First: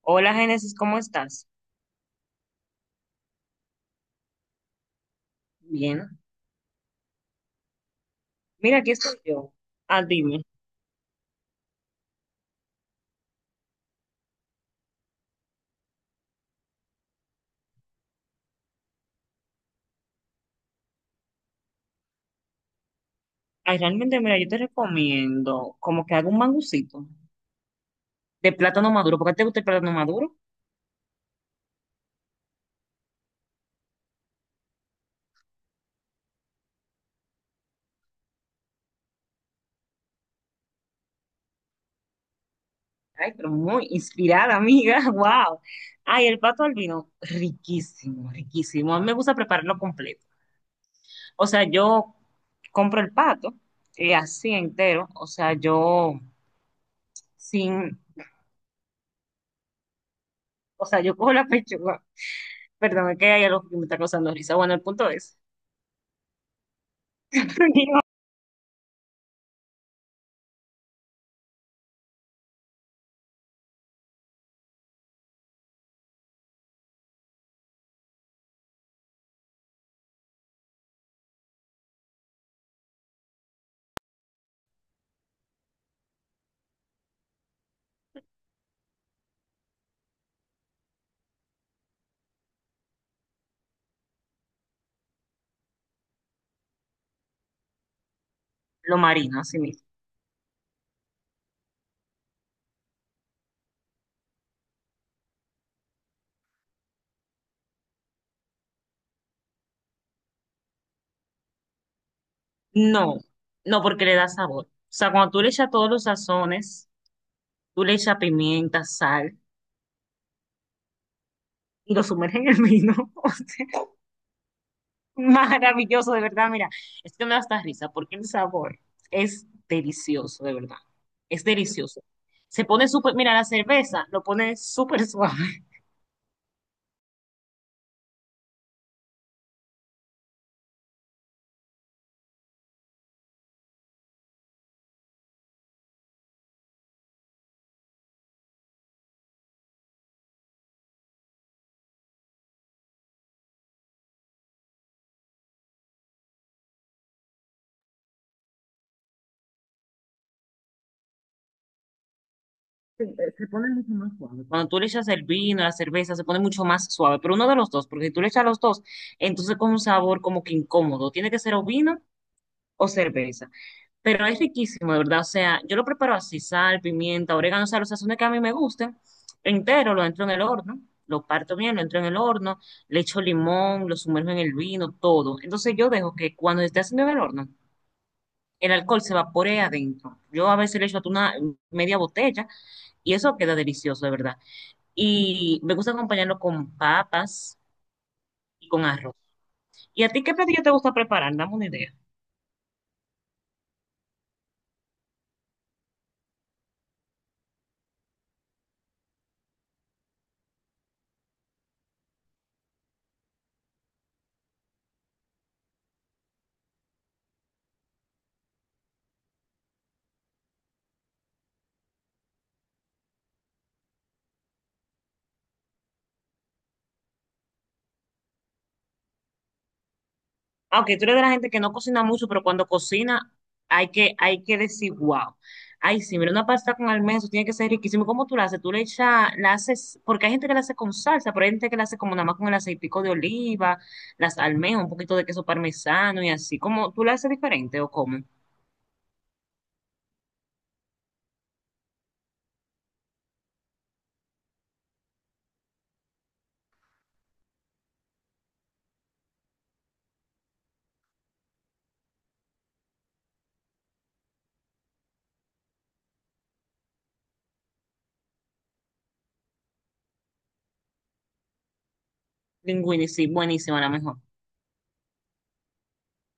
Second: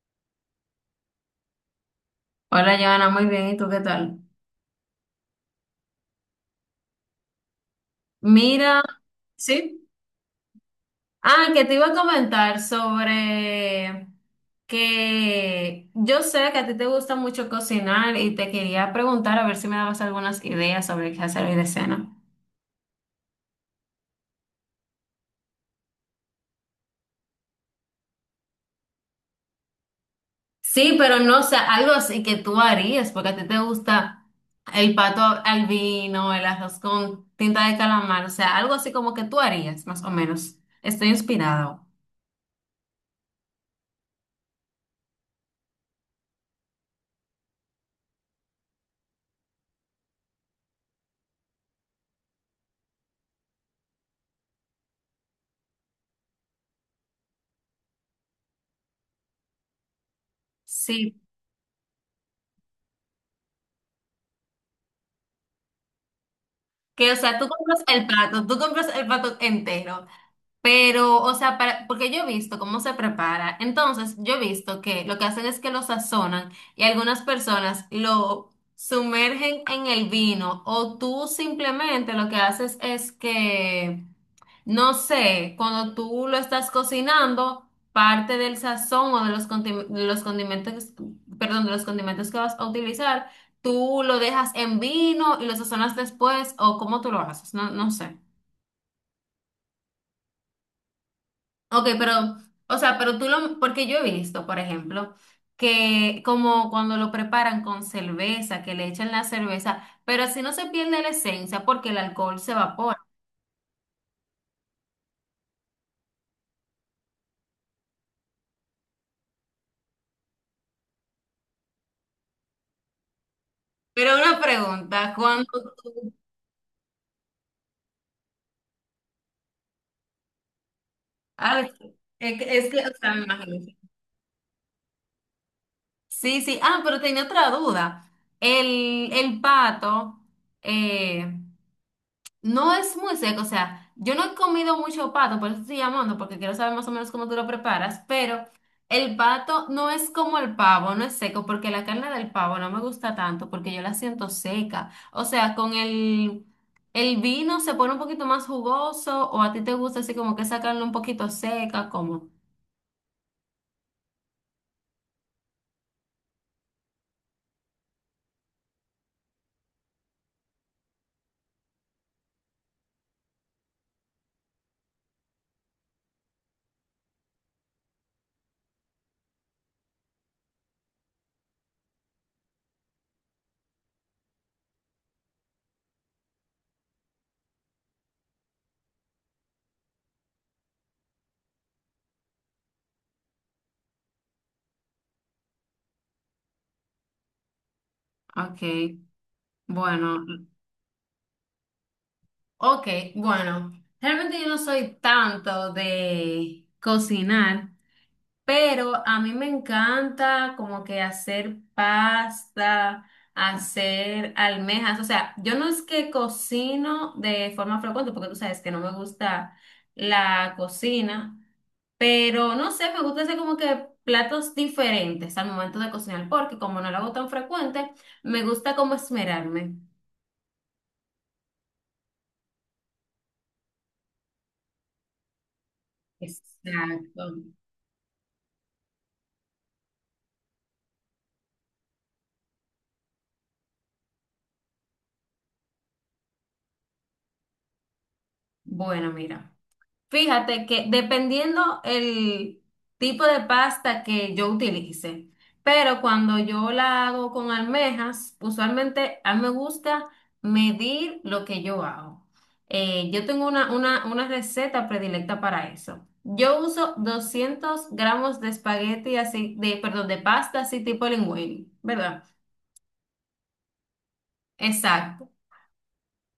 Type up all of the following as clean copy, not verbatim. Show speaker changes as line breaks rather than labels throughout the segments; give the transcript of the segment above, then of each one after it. Hola, Génesis, ¿cómo estás?
Hola, Joana, muy bien. ¿Y tú qué tal?
Bien. Mira,
Mira,
aquí estoy yo.
sí.
Ah, dime.
Ah, que te iba a comentar sobre que yo sé que a ti te gusta mucho cocinar y te quería preguntar a ver si me dabas algunas ideas sobre qué hacer hoy de cena.
Ay, realmente, mira, yo te recomiendo como que haga un mangucito de plátano maduro. ¿Por qué te gusta el plátano maduro?
Sí, pero no sé, algo así que tú harías, porque a ti te gusta el pato al vino, el arroz con tinta de calamar, o sea, algo así como que tú harías, más o menos. Estoy inspirada.
Ay, pero muy inspirada, amiga. Wow. Ay, el pato al vino, riquísimo, riquísimo. A mí me gusta prepararlo completo. O sea, yo compro el pato y así entero. O sea, yo sin, o sea, yo
Sí.
cojo la pechuga. Perdón, es que hay algo que me está causando risa. Bueno, el punto es
Que, o sea, tú compras el plato, tú compras el plato entero, pero, o sea, para, porque yo he visto cómo se prepara. Entonces, yo he visto que lo que hacen es que lo sazonan y algunas personas lo sumergen en el vino o tú simplemente lo que haces es que no sé, cuando tú lo estás cocinando, parte del sazón o de los, de los condimentos, perdón, de los condimentos que vas a utilizar, tú lo dejas en vino y lo sazonas después o cómo tú lo haces, no, no sé.
lo marino, así mismo.
Ok, pero, o sea, pero tú lo, porque yo he visto, por ejemplo, que como cuando lo preparan con cerveza, que le echan la cerveza, pero así no se pierde la esencia porque el alcohol se evapora.
No, no, porque le da sabor. O sea, cuando tú le echas todos los sazones, tú le echas pimienta, sal y lo sumerges en el vino. O sea,
Pero una pregunta, cuando...
maravilloso, de verdad. Mira, es que me da hasta risa porque el sabor es delicioso, de verdad. Es
Ah,
delicioso. Se
es que,
pone
o sea,
súper,
me
mira, la
imagino.
cerveza lo pone súper suave.
Sí, sí. Ah, pero tenía otra duda. El pato eh, no es muy seco, o sea, yo no he comido mucho pato, por eso estoy llamando, porque quiero saber más o menos cómo tú lo preparas, pero el pato no es como el pavo, no es seco, porque la carne del pavo no me gusta tanto, porque yo la siento seca. O sea, con el vino se pone un poquito más jugoso, o a ti te gusta así como que esa carne un poquito seca, como...
Se, se pone mucho más suave. Cuando tú le echas el vino, la cerveza, se pone mucho más suave. Pero uno de los dos, porque si tú le echas los dos, entonces con un sabor como que incómodo. Tiene que ser o vino o cerveza. Pero es riquísimo, de verdad. O sea, yo lo preparo así, sal, pimienta, orégano, o sea, los sazones que a mí me gusten, entero, lo entro en el horno, lo parto bien, lo entro en el horno, le echo limón, lo sumerjo en el vino, todo. Entonces yo dejo que cuando esté haciendo en el horno, el alcohol se vapore adentro. Yo a veces le echo hasta una media botella y eso queda delicioso, de verdad. Y me gusta acompañarlo con papas y con
Ok.
arroz. ¿Y a ti
Bueno.
qué platillo te gusta preparar? Dame una idea.
Ok, bueno, realmente yo no soy tanto de cocinar, pero a mí me encanta como que hacer pasta, hacer almejas, o sea, yo no es que cocino de forma frecuente, porque tú sabes que no me gusta la cocina, pero no sé, me gusta hacer como que platos diferentes al momento de cocinar, porque como no lo hago tan frecuente, me gusta como esmerarme.
Aunque tú eres de la gente que no cocina mucho, pero cuando cocina hay que decir, wow. Ay, sí, mira, una pasta con
Exacto.
almendras tiene que ser riquísimo. ¿Cómo tú la haces? Tú le echas, la haces, porque hay gente que la hace con salsa, pero hay gente que la hace como nada más con el aceitico de oliva, las almejas, un poquito de queso parmesano y así. ¿Cómo tú la haces diferente o cómo?
Bueno, mira. Fíjate que dependiendo el tipo de pasta que yo utilice, pero cuando yo la hago con almejas, usualmente a mí me gusta medir lo que yo hago. Yo tengo una receta predilecta para eso. Yo uso 200 gramos de espagueti así, de, perdón, de pasta así tipo linguini, ¿verdad?
Linguini, sí, buenísima, la mejor.
Exacto.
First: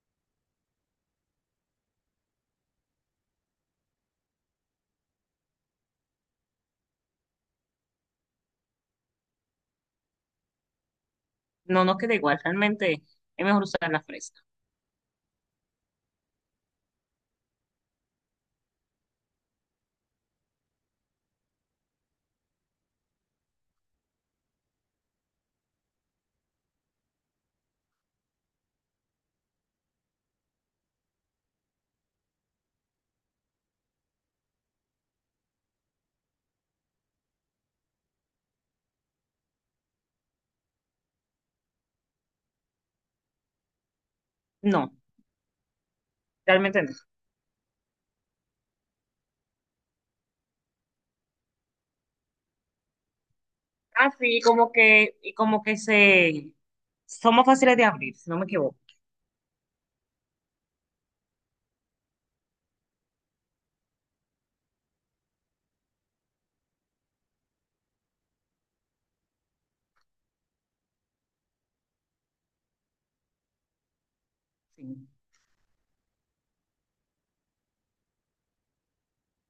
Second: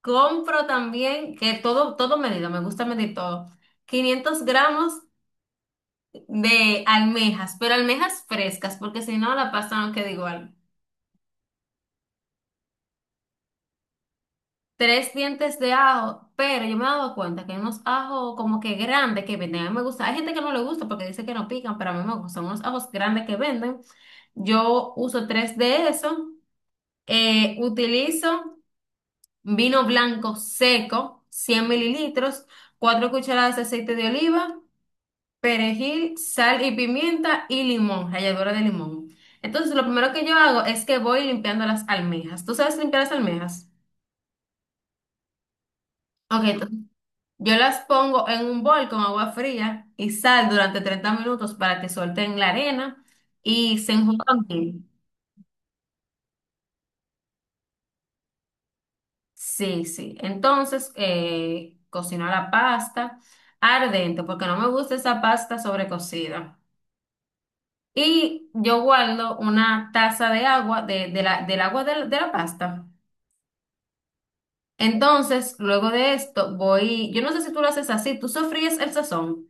Compro también, que todo, todo medido, me gusta medir todo. 500 gramos de almejas, pero almejas frescas, porque si no la pasta no queda igual.
No, no queda igual, realmente es mejor usar la fresca.
Tres dientes de ajo, pero yo me he dado cuenta que hay unos ajos como que grandes que venden. A mí me gusta, hay gente que no le gusta porque dice que no pican, pero a mí me gustan unos ajos grandes que venden. Yo uso tres de esos. Utilizo vino blanco seco, 100 mililitros, 4 cucharadas de aceite de oliva, perejil, sal y pimienta y limón, ralladura de limón. Entonces, lo primero que yo hago es que voy limpiando las almejas. ¿Tú sabes limpiar las almejas?
No,
Ok, entonces,
realmente no.
yo las pongo en un bol con agua fría y sal durante 30 minutos para que suelten la arena y se
Así
enjuguen
como
bien.
que, y como que se, son más fáciles de abrir, si no me equivoco.
Sí, sí. Entonces, cocino la pasta ardente porque no me gusta esa pasta sobrecocida. Y yo guardo una taza de agua, del agua de la pasta.
Sí.
Entonces, luego de esto, voy, yo no sé si tú lo haces así, tú sofríes el sazón.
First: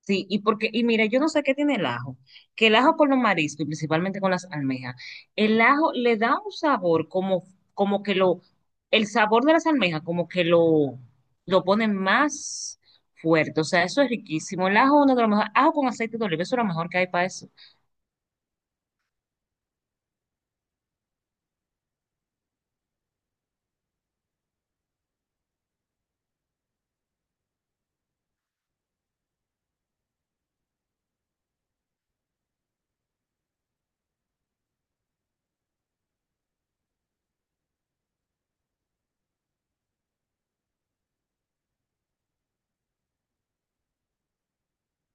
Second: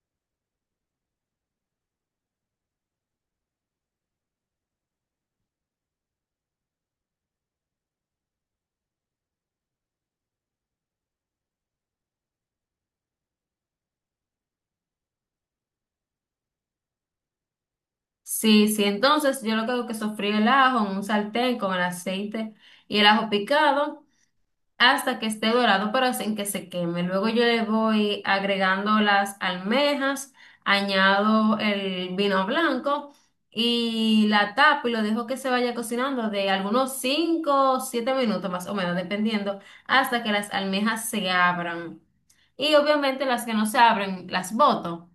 Sí, y porque, y mira, yo no sé qué tiene el ajo, que el ajo con los mariscos y principalmente con las almejas, el ajo le da un sabor como, como que lo, el sabor de las almejas como que lo pone más fuerte, o sea, eso es riquísimo. El ajo, uno de los mejores, ajo con aceite de oliva, eso es lo mejor que hay para eso.
Sí, sí, entonces yo lo que hago es que sofrí el ajo en un sartén con el aceite y el ajo picado, hasta que esté dorado, pero sin que se queme. Luego yo le voy agregando las almejas, añado el vino blanco y la tapo y lo dejo que se vaya cocinando de algunos 5 o 7 minutos más o menos, dependiendo, hasta que las almejas se abran. Y obviamente las que no se abren las boto.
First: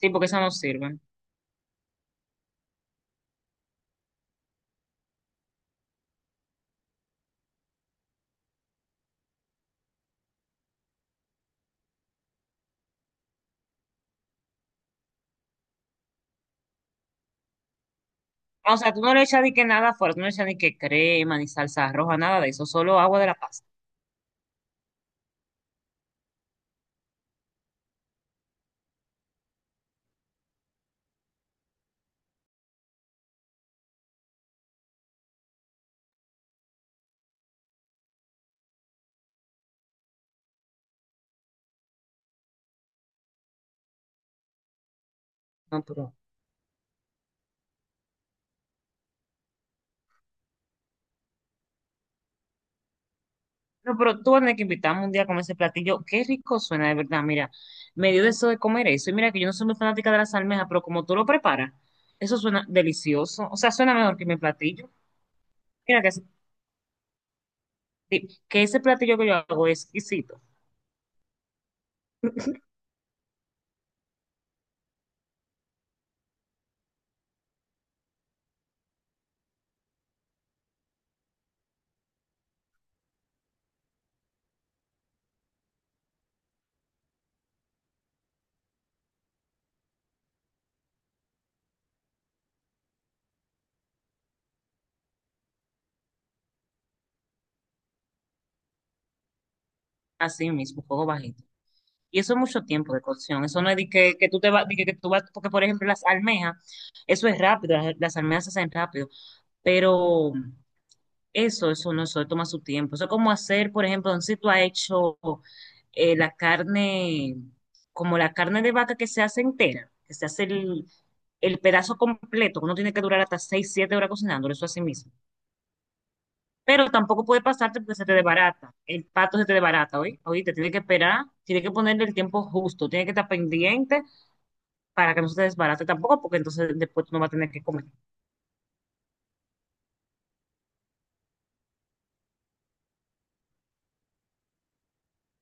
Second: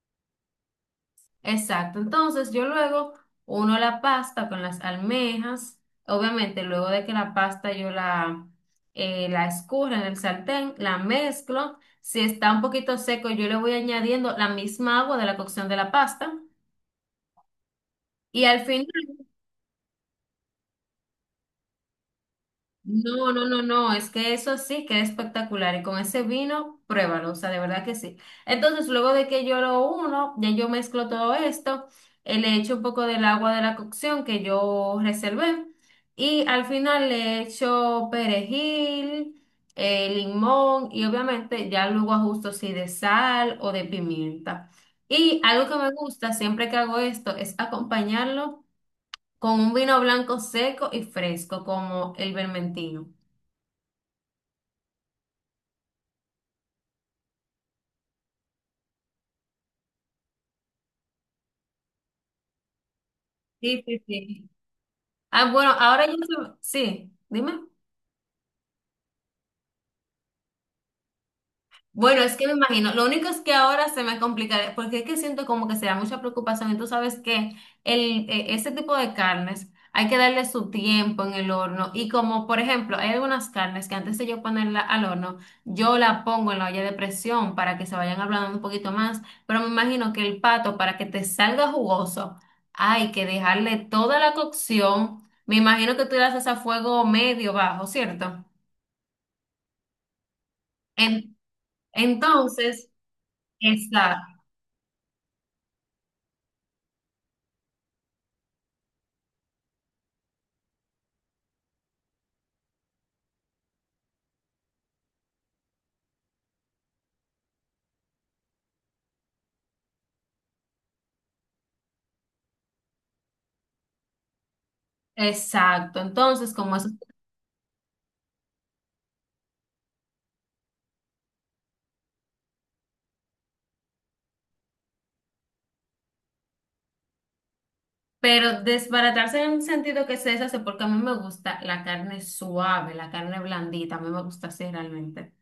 Sí, porque eso no sirve.
Exacto, entonces yo luego uno la pasta con las almejas, obviamente luego de que la pasta yo la, la escurra en el sartén, la mezclo, si está un poquito seco yo le voy añadiendo la misma agua de la cocción de la pasta y al
O
final...
sea, tú no le echas ni que nada fuerte, no le echas ni que crema, ni salsa roja, nada de eso, solo agua de
No,
la
no, no,
pasta.
no, es que eso sí que es espectacular y con ese vino, pruébalo, o sea, de verdad que sí. Entonces, luego de que yo lo uno, ya yo mezclo todo esto, le echo un poco del agua de la cocción que yo reservé y al final le echo perejil, limón y obviamente ya luego ajusto si de sal o de pimienta. Y algo que
No,
me
pero
gusta siempre que hago esto es acompañarlo con un vino blanco seco y fresco como el vermentino.
No, pero tú vas a tener que invitarme un día a comer ese platillo. Qué rico suena, de verdad. Mira, me dio deseo de comer eso. Y mira que yo no soy muy fanática de las almejas, pero como tú lo preparas, eso suena delicioso. O sea,
Sí,
suena
sí,
mejor que mi
sí.
platillo.
Ah, bueno,
Mira
ahora
que,
yo...
ese-
Sí, dime.
que ese platillo que yo hago es exquisito.
Bueno, es que me imagino, lo único es que ahora se me complicaría, porque es que siento como que será mucha preocupación y tú sabes que el, ese tipo de carnes hay que darle su tiempo en el horno y como por ejemplo hay algunas carnes que antes de yo ponerla al horno, yo la pongo en la olla de presión para que se vayan ablandando un poquito más, pero me imagino que el pato para que te salga jugoso hay que dejarle toda la cocción, me imagino que tú la haces a fuego medio bajo, ¿cierto?
Así mismo, fuego
En-
bajito. Y eso es mucho
entonces...
tiempo de cocción. Eso no es de que,
Exacto.
que tú vas, porque por ejemplo las almejas, eso es rápido, las almejas se hacen rápido. Pero eso no, eso toma su tiempo. Eso es como hacer, por ejemplo, no sé si tú has hecho, la carne, como la carne de vaca que se hace entera, que se hace el pedazo completo, uno tiene que durar hasta 6 7 horas cocinándolo, eso así mismo.
Exacto, entonces como eso,
Pero tampoco puede pasarte porque se te desbarata, el pato se te desbarata, hoy oíste, tiene que esperar, tiene que ponerle el tiempo justo, tiene que estar pendiente para que no se te desbarate tampoco, porque entonces después tú no vas a tener que comer
pero desbaratarse en un sentido que se deshace porque a mí me gusta la carne suave, la carne blandita, a mí me gusta así realmente.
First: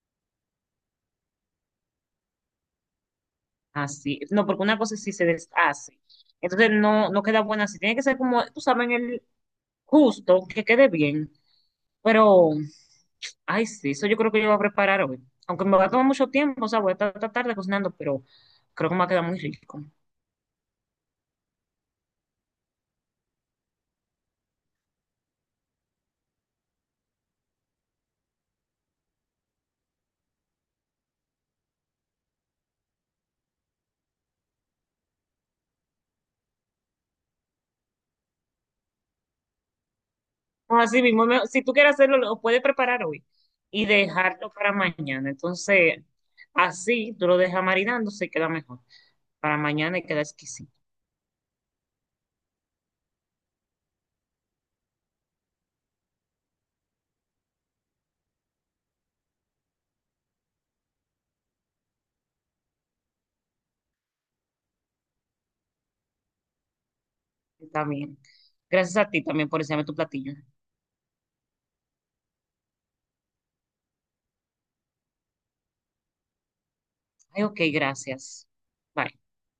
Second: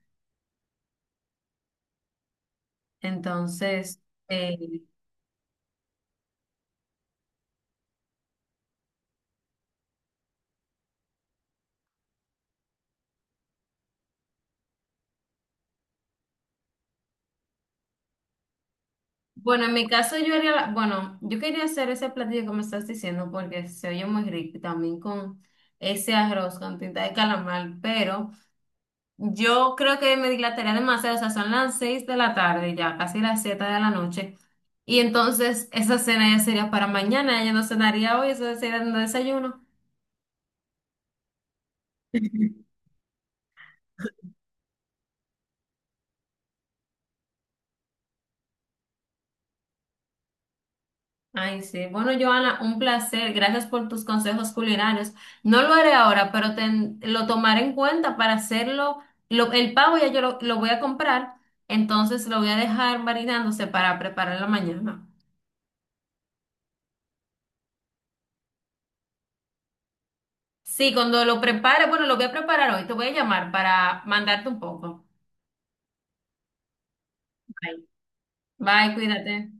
Entonces,
así, es. No, porque una
eh,
cosa sí se deshace. Entonces no, no queda buena así. Tiene que ser como, tú sabes, en el justo, que quede bien. Pero, ay, sí, eso yo creo que yo voy a preparar hoy. Aunque me va a tomar mucho tiempo, o sea, voy a estar esta tarde cocinando, pero creo que me va a quedar muy
bueno, en
rico.
mi caso yo haría, bueno, yo quería hacer ese platillo que me estás diciendo porque se oye muy rico y también con ese arroz con tinta de calamar, pero yo creo que me dilataría demasiado, o sea, son las 6 de la tarde ya, casi las 7 de la noche. Y entonces esa cena ya sería para mañana, ella no cenaría hoy, eso sería un desayuno.
No, así mismo, si tú quieres hacerlo, lo puedes preparar hoy y dejarlo para mañana. Entonces, así tú lo dejas marinando, se queda mejor. Para mañana y queda exquisito.
Ay, sí. Bueno, Joana, un placer. Gracias por tus consejos culinarios. No lo haré ahora, pero lo tomaré en cuenta para hacerlo. El pavo ya yo lo voy a comprar, entonces lo voy a dejar marinándose para preparar la mañana.
Está bien. Gracias a ti también por enseñarme tu platillo.
Sí, cuando lo prepare, bueno, lo voy a preparar hoy, te voy a llamar para mandarte un poco.
Ay, ok,
Bye.
gracias.
Bye,
Bye.
cuídate.